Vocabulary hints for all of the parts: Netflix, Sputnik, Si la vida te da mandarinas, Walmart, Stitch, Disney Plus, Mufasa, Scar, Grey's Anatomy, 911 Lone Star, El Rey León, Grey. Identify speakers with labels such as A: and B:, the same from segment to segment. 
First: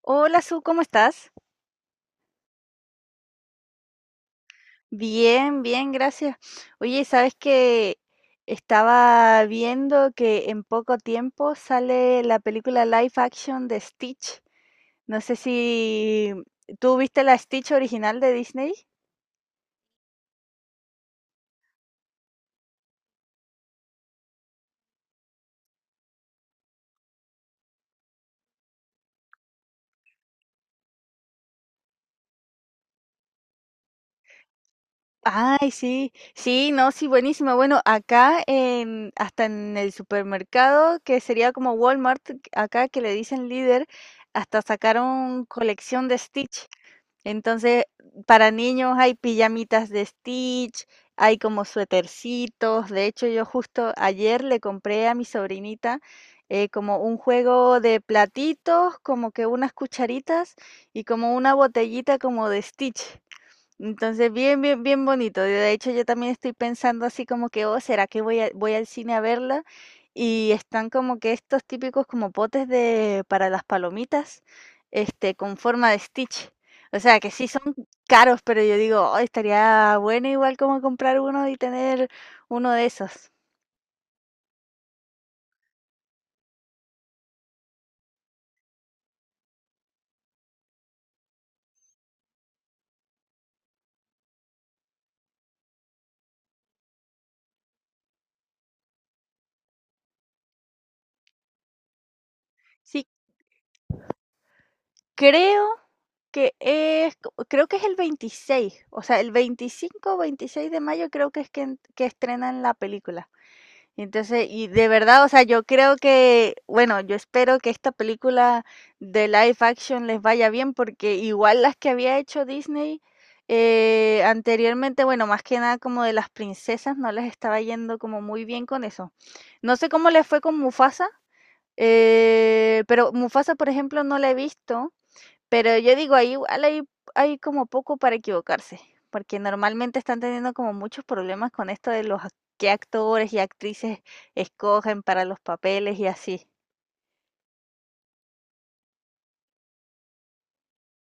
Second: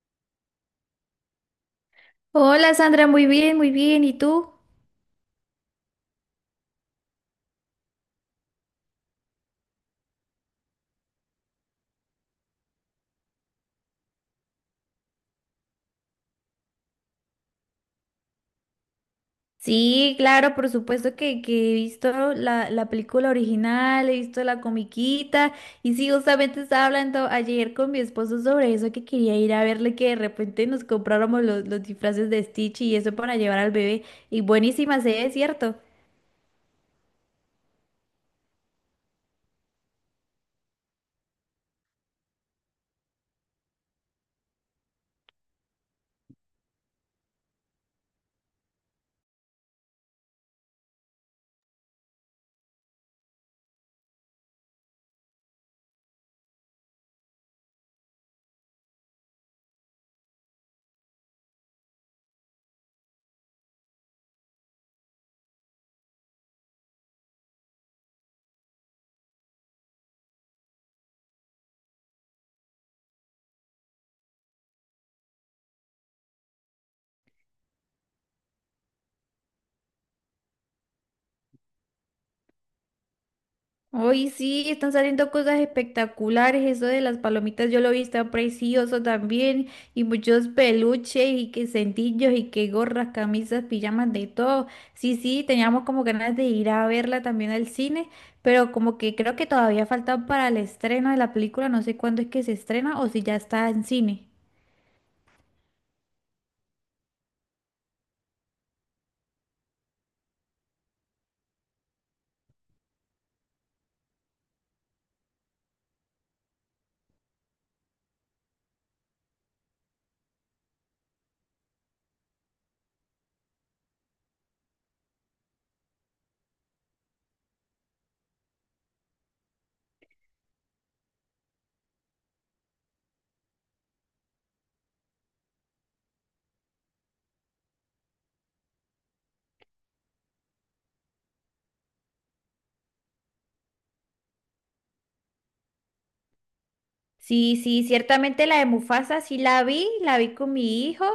A: Hola, Su, ¿cómo estás?
B: Hola Sandra, muy bien, muy bien. ¿Y tú?
A: Bien, bien, gracias. Oye, ¿sabes que? Estaba viendo que en poco tiempo sale la película live action de Stitch. No sé si tú viste la Stitch original de Disney.
B: Sí, claro, por supuesto que he visto la película original, he visto la comiquita y sí, justamente estaba hablando ayer con mi esposo sobre eso, que quería ir a verle que de repente nos compráramos los disfraces de Stitch y eso para llevar al bebé. Y buenísima se ve,
A: Ay,
B: ¿cierto?
A: sí, sí, no, sí, buenísima. Bueno, acá hasta en el supermercado, que sería como Walmart, acá que le dicen líder, hasta sacaron colección de Stitch. Entonces, para niños hay pijamitas de Stitch, hay como suétercitos. De hecho, yo justo ayer le compré a mi sobrinita como un juego de platitos, como que unas cucharitas y como una botellita como de Stitch. Entonces, bien, bien, bien bonito. De hecho, yo también estoy pensando así como que, oh, ¿será que voy al cine a verla? Y están como que estos típicos como potes de para las palomitas, con forma de Stitch. O sea, que sí son caros, pero yo digo, oh, estaría bueno igual como comprar uno y tener uno de esos.
B: Hoy sí, están saliendo cosas espectaculares. Eso de las palomitas yo lo vi, está precioso también. Y muchos peluches y que cintillos y que gorras, camisas, pijamas, de todo. Sí, sí, teníamos como ganas de ir a verla también al cine, pero como que creo que todavía falta para el estreno de la película. No sé cuándo es que se estrena
A: Sí,
B: o si ya está en cine.
A: creo creo que es el 26, o sea, el 25 o 26 de mayo creo que es que estrenan la película. Entonces, y de verdad, o sea, yo creo que, bueno, yo espero que esta película de live action les vaya bien, porque igual las que había hecho Disney anteriormente, bueno, más que nada como de las princesas, no les estaba yendo como muy bien con eso. No sé cómo les fue con Mufasa, pero Mufasa, por ejemplo, no la he visto. Pero yo digo, ahí igual hay como poco para equivocarse, porque normalmente están teniendo como muchos problemas con esto de qué actores y actrices escogen para los papeles y así.
B: Sí, sí, ciertamente la de Mufasa sí la vi con mi hijo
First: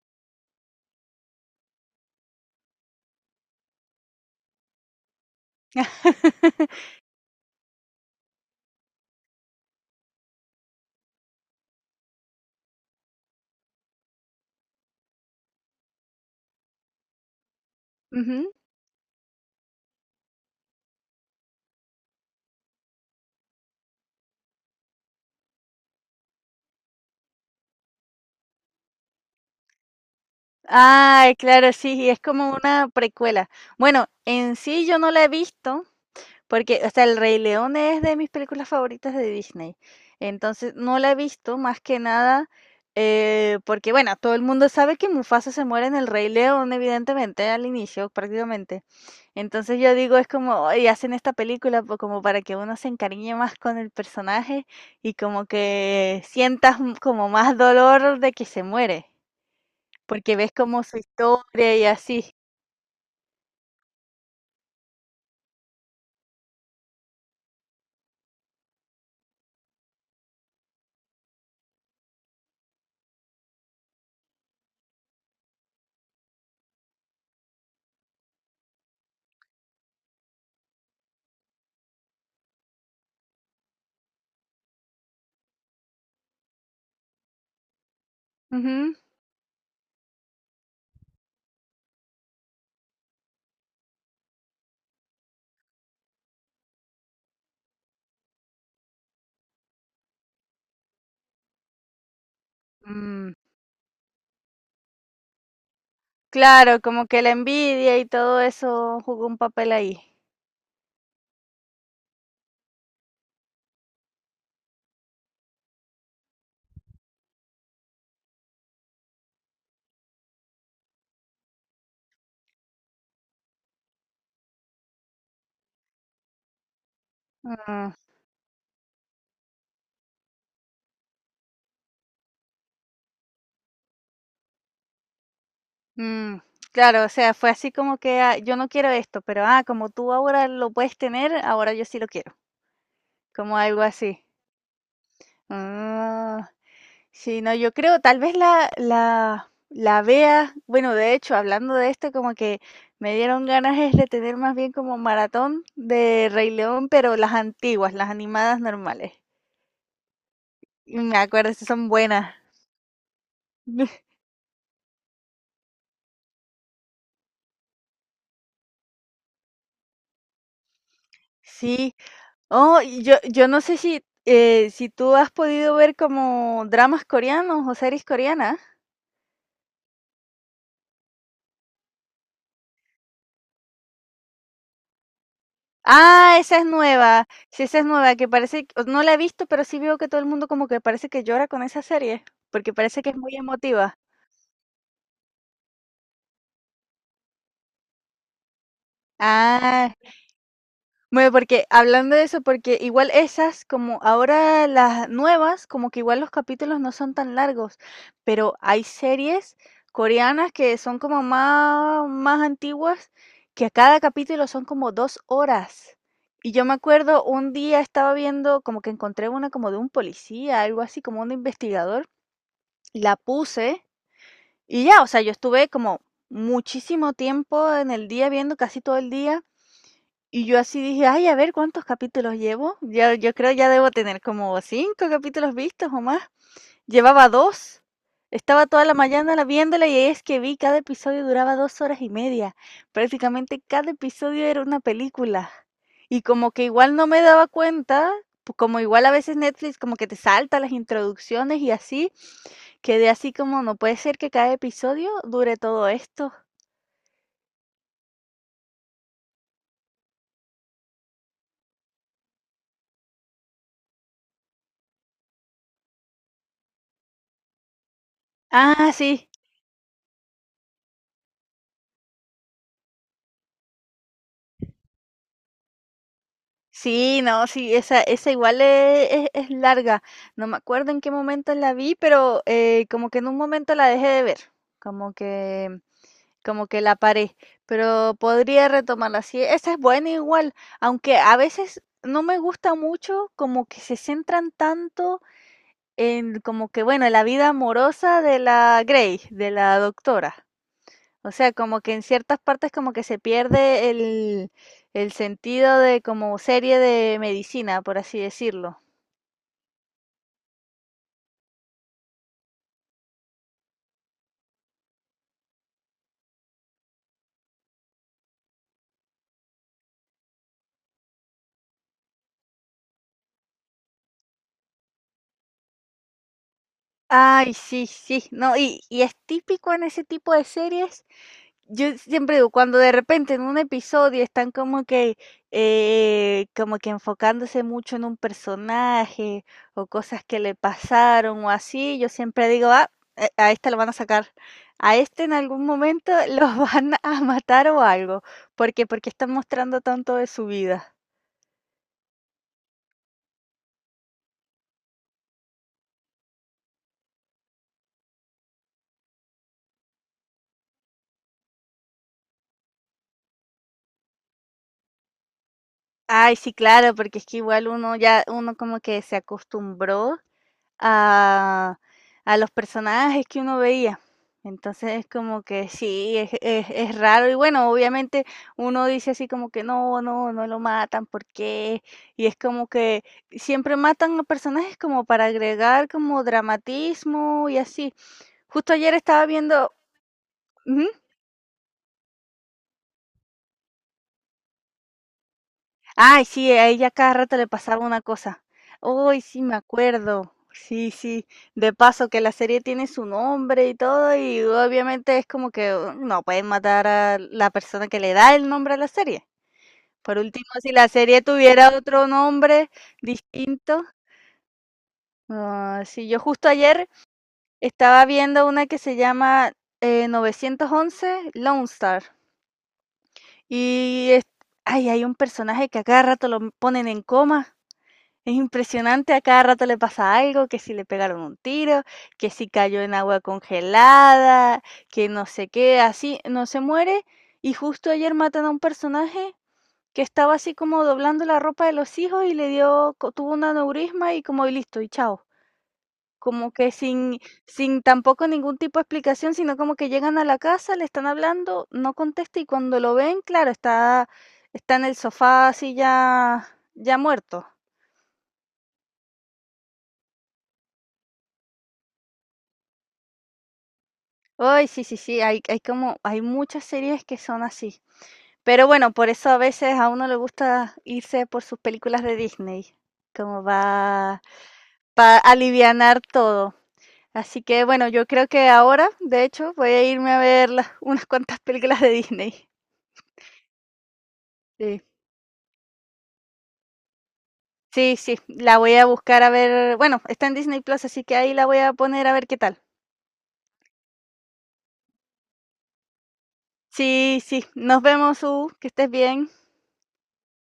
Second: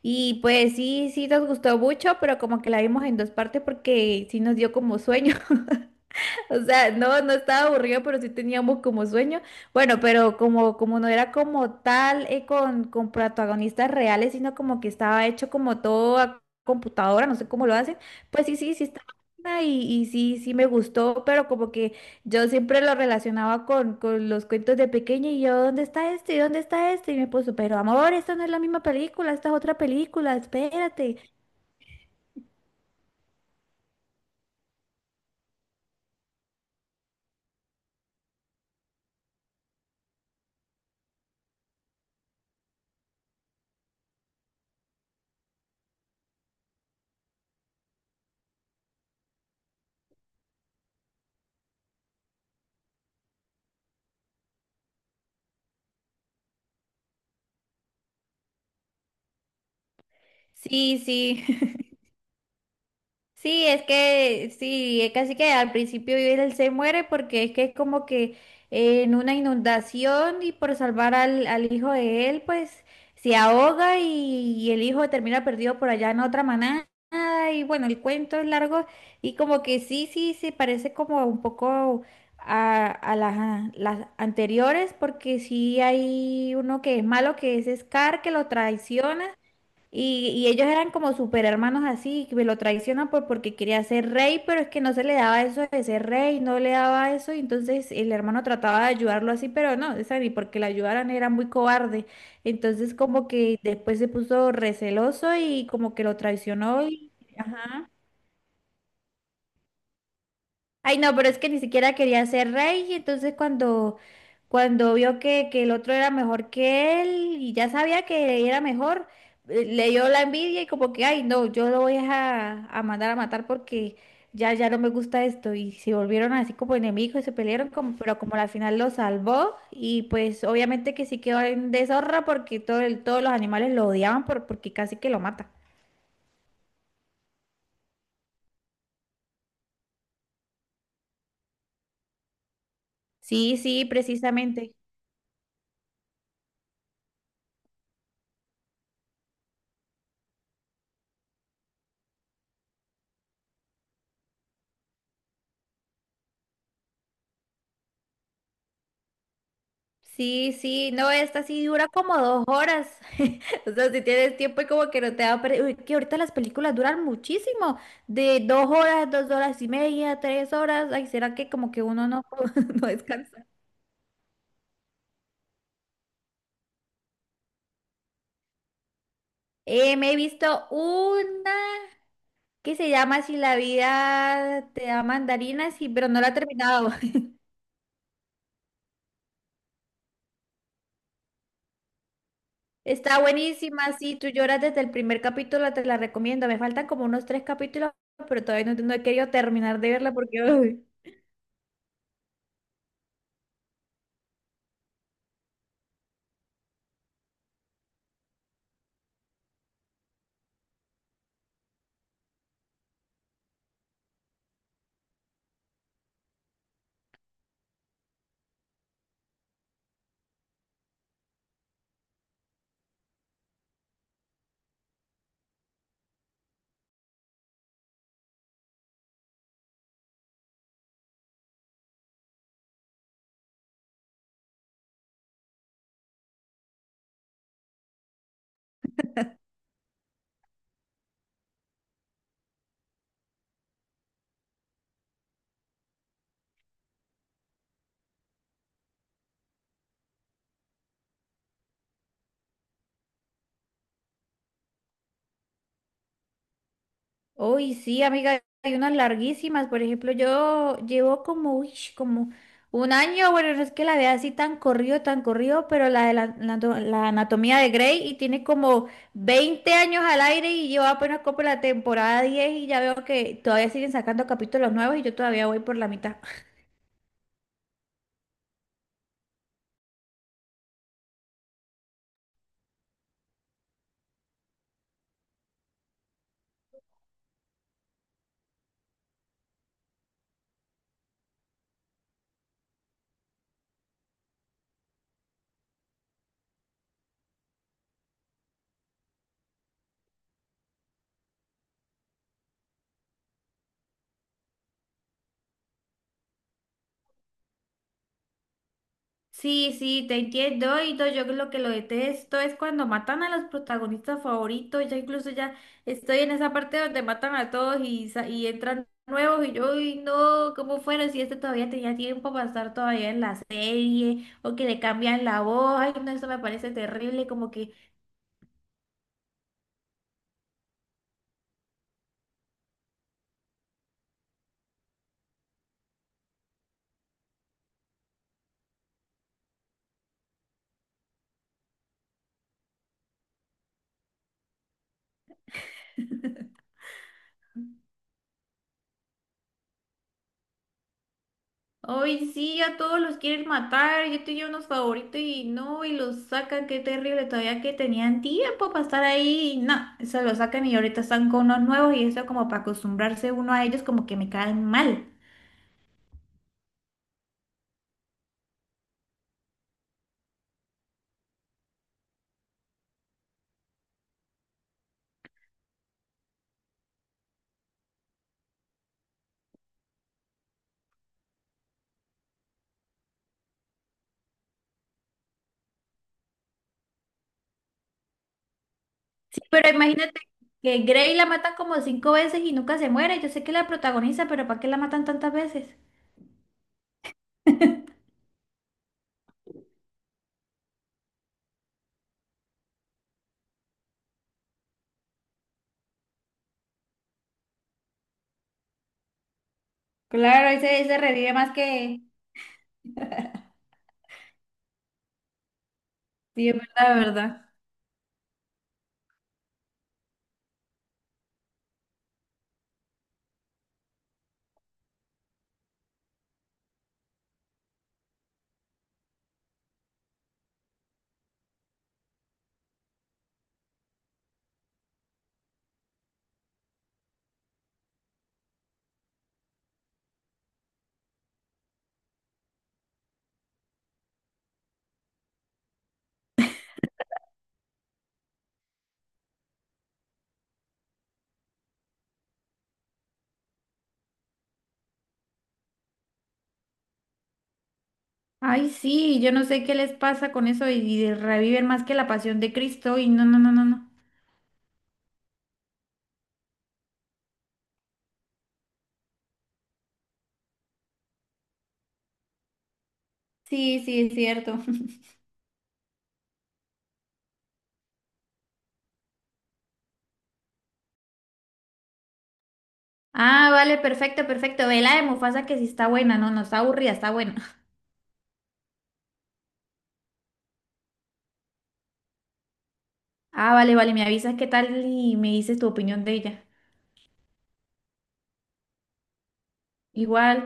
B: y pues sí, sí nos gustó mucho, pero como que la vimos en dos partes porque sí nos dio como sueño. O sea, no, no estaba aburrido, pero sí teníamos como sueño. Bueno, pero como no era como tal con protagonistas reales, sino como que estaba hecho como todo a computadora, no sé cómo lo hacen. Pues
A: Ujú.
B: sí, sí, sí estaba buena y sí, sí me gustó, pero como que yo siempre lo relacionaba con los cuentos de pequeña y yo, ¿dónde está este? ¿Y dónde está este? Y me puso, pero amor, esta no es la misma película, esta es otra película, espérate.
A: Ah, claro, sí, es como una precuela. Bueno, en sí yo no la he visto, porque, o sea, El Rey León es de mis películas favoritas de Disney. Entonces, no la he visto más que nada porque, bueno, todo el mundo sabe que Mufasa se muere en El Rey León, evidentemente, al inicio prácticamente. Entonces yo digo, es como: "Ay, hacen esta película como para que uno se encariñe más con el personaje y como que sientas como más dolor de que se muere, porque ves como su
B: Sí, sí.
A: historia y así".
B: Sí, es que sí, es casi que al principio él se muere porque es que es como que en una inundación y por salvar al hijo de él, pues se ahoga y el hijo termina perdido por allá en otra manada. Y bueno, el cuento es largo y como que sí, sí, se parece como un poco a las anteriores porque sí hay uno que es malo, que es Scar, que lo
A: Ujú.
B: traiciona. Y ellos eran como super hermanos así, que lo traicionan porque quería ser rey, pero es que no se le daba eso de ser rey, no le daba eso, y entonces el hermano trataba de ayudarlo así, pero no, esa ni porque la ayudaran era muy cobarde. Entonces como
A: Mm.
B: que después se puso receloso y como que lo
A: Claro,
B: traicionó
A: como
B: y,
A: que la
B: ajá.
A: envidia y todo eso jugó un papel ahí.
B: Ay, no, pero es que ni siquiera quería ser rey, y entonces cuando vio que el otro era mejor que él y ya sabía que era mejor, le dio la envidia y como que, ay, no, yo lo voy a mandar a matar porque ya no me gusta esto. Y se volvieron así como enemigos y se pelearon,
A: Mm,
B: como, pero como al final lo salvó y pues obviamente que sí quedó en deshonra porque todos los animales lo odiaban porque casi que lo mata.
A: mm, claro, o sea, fue así como que, ah, yo no quiero esto, pero ah, como tú ahora lo puedes tener, ahora yo sí lo quiero, como
B: Sí,
A: algo
B: sí,
A: así.
B: precisamente.
A: Ah, sí, no, yo creo, tal vez la vea, bueno, de hecho, hablando de esto, como que me dieron ganas es de tener más bien como maratón de Rey León, pero las antiguas, las animadas normales.
B: Sí, sí,
A: Y
B: no,
A: me
B: esta
A: acuerdo,
B: sí
A: esas
B: dura
A: son
B: como
A: buenas.
B: 2 horas. O sea, si tienes tiempo y como que no te da. Uy, que ahorita las películas duran muchísimo. De 2 horas, 2 horas y media, 3 horas. Ay, ¿será que como que
A: Sí.
B: uno no,
A: Oh,
B: no
A: y yo
B: descansa?
A: no sé si tú has podido ver como dramas coreanos o series coreanas.
B: Me he visto una que se llama Si la vida te da mandarinas, sí, pero no la he
A: Ah, esa es
B: terminado.
A: nueva. Sí, esa es nueva, que parece que no la he visto, pero sí veo que todo el mundo como que parece que llora con esa serie, porque parece que es
B: Está
A: muy
B: buenísima,
A: emotiva.
B: sí, tú lloras desde el primer capítulo, te la recomiendo. Me faltan como unos tres capítulos, pero todavía no he querido terminar de
A: Ah.
B: verla porque uy.
A: Bueno, porque hablando de eso, porque igual esas, como ahora las nuevas, como que igual los capítulos no son tan largos, pero hay series coreanas que son como más, más antiguas, que a cada capítulo son como dos horas. Y yo me acuerdo un día estaba viendo, como que encontré una como de un policía, algo así, como un investigador, la puse, y ya, o sea, yo estuve como muchísimo tiempo en el día viendo, casi todo el día. Y yo así dije, ay, a ver cuántos capítulos llevo. Ya, yo creo ya debo tener como cinco capítulos vistos o más. Llevaba dos. Estaba toda la mañana viéndola y es que vi cada episodio duraba dos horas y media. Prácticamente cada episodio era una película. Y como que igual no me daba cuenta, como igual a veces Netflix como que te salta las introducciones y así, quedé así como, no puede ser que cada episodio dure todo esto.
B: Uy, sí, amiga, hay unas larguísimas. Por ejemplo, yo llevo como, uy, como un año, bueno, no es que la vea así tan corrido, pero la de la la anatomía de Grey y tiene como
A: Ah, sí.
B: 20 años al aire y yo apenas como la temporada 10 y ya veo que todavía siguen sacando capítulos nuevos y yo todavía voy por la mitad.
A: Sí, no, sí, esa igual es larga. No me acuerdo en qué momento la vi, pero como que en un momento la dejé de ver, como que, como que la paré, pero podría retomarla. Sí, esa es buena igual, aunque a veces no me gusta mucho, como que se centran tanto en como que, bueno, la vida amorosa de la Grey, de la doctora. O sea, como que en ciertas partes como que se pierde el sentido de como serie de medicina, por así decirlo.
B: Sí, sí, te entiendo. Y no, yo lo que lo detesto es cuando matan a los protagonistas favoritos. Ya incluso ya estoy en esa parte donde matan a todos y entran nuevos. Y yo, uy, no, ¿cómo fueron? Si este todavía tenía tiempo para estar todavía en la serie o que le cambian la voz. Ay, no, eso me parece terrible. Como
A: Ay,
B: que.
A: sí, sí, no, y es típico en ese tipo de series yo siempre digo, cuando de repente en un episodio están como que enfocándose mucho en un personaje o cosas que le pasaron o así, yo siempre digo, ah, a este lo van a sacar, a este en algún momento los van a matar o algo, porque están mostrando tanto de su vida.
B: Hoy sí, a todos los quieren matar. Yo tenía unos favoritos y no, y los sacan. Qué terrible. Todavía que tenían tiempo para estar ahí. Y no, se los sacan y ahorita están con unos nuevos y eso como para acostumbrarse uno a ellos como que me caen mal.
A: Ay, sí, claro, porque es que igual uno ya, uno como que se acostumbró a a los personajes que uno veía. Entonces es como que sí, es raro. Y bueno, obviamente uno dice así como que no, no, no lo matan, ¿por qué? Y es como que siempre matan a personajes como para agregar como dramatismo y así. Justo ayer estaba
B: Sí, pero
A: viendo,
B: imagínate que
A: ujú.
B: Grey la matan como cinco veces y nunca se muere. Yo sé que la protagoniza, pero ¿para qué la matan tantas veces?
A: Ay, sí, a ella cada rato le pasaba una cosa. Uy, sí, me acuerdo. Sí, sí. De paso que la serie tiene su nombre y todo, y obviamente es como que no pueden matar a la persona que le da el nombre a la serie. Por último,
B: Claro,
A: si
B: ese,
A: la
B: ese
A: serie
B: revive más
A: tuviera
B: que.
A: otro nombre distinto. Ah, sí, yo justo
B: Sí, es
A: ayer
B: verdad, verdad.
A: estaba viendo una que se llama 911 Lone Star. Y es- Ay, hay un personaje que a cada rato lo ponen en coma. Es impresionante, a cada rato le pasa algo, que si le pegaron un tiro, que si cayó en agua congelada, que no sé qué, así, no se muere. Y justo ayer matan a un personaje que estaba así como doblando la ropa de los hijos y le dio, tuvo un aneurisma y como y listo, y chao. Como que sin tampoco ningún tipo de explicación, sino como que llegan a la casa, le están hablando, no contesta y cuando lo ven, claro, está en el sofá así ya, ya muerto.
B: Ay, sí, yo no sé qué les pasa con eso y reviven más que la pasión de Cristo y no, no, no, no, no.
A: Ay, sí, sí, sí, hay como hay muchas series que son así. Pero bueno, por eso a veces a uno le gusta irse por sus películas de Disney, como
B: Sí, sí, es
A: va
B: cierto.
A: para alivianar todo. Así que bueno, yo creo que ahora, de hecho, voy a irme a ver las unas cuantas películas de Disney.
B: Ah, vale, perfecto, perfecto. Ve
A: Sí.
B: la de Mufasa que sí está buena, no, no está aburrida, está buena.
A: Sí, sí, la voy a buscar a ver, bueno, está en Disney Plus, así que ahí la voy a poner a ver qué tal.
B: Ah, vale, vale, me avisas qué tal y me dices tu opinión de ella.
A: Sí, sí, nos vemos, U, que estés bien.
B: Igual.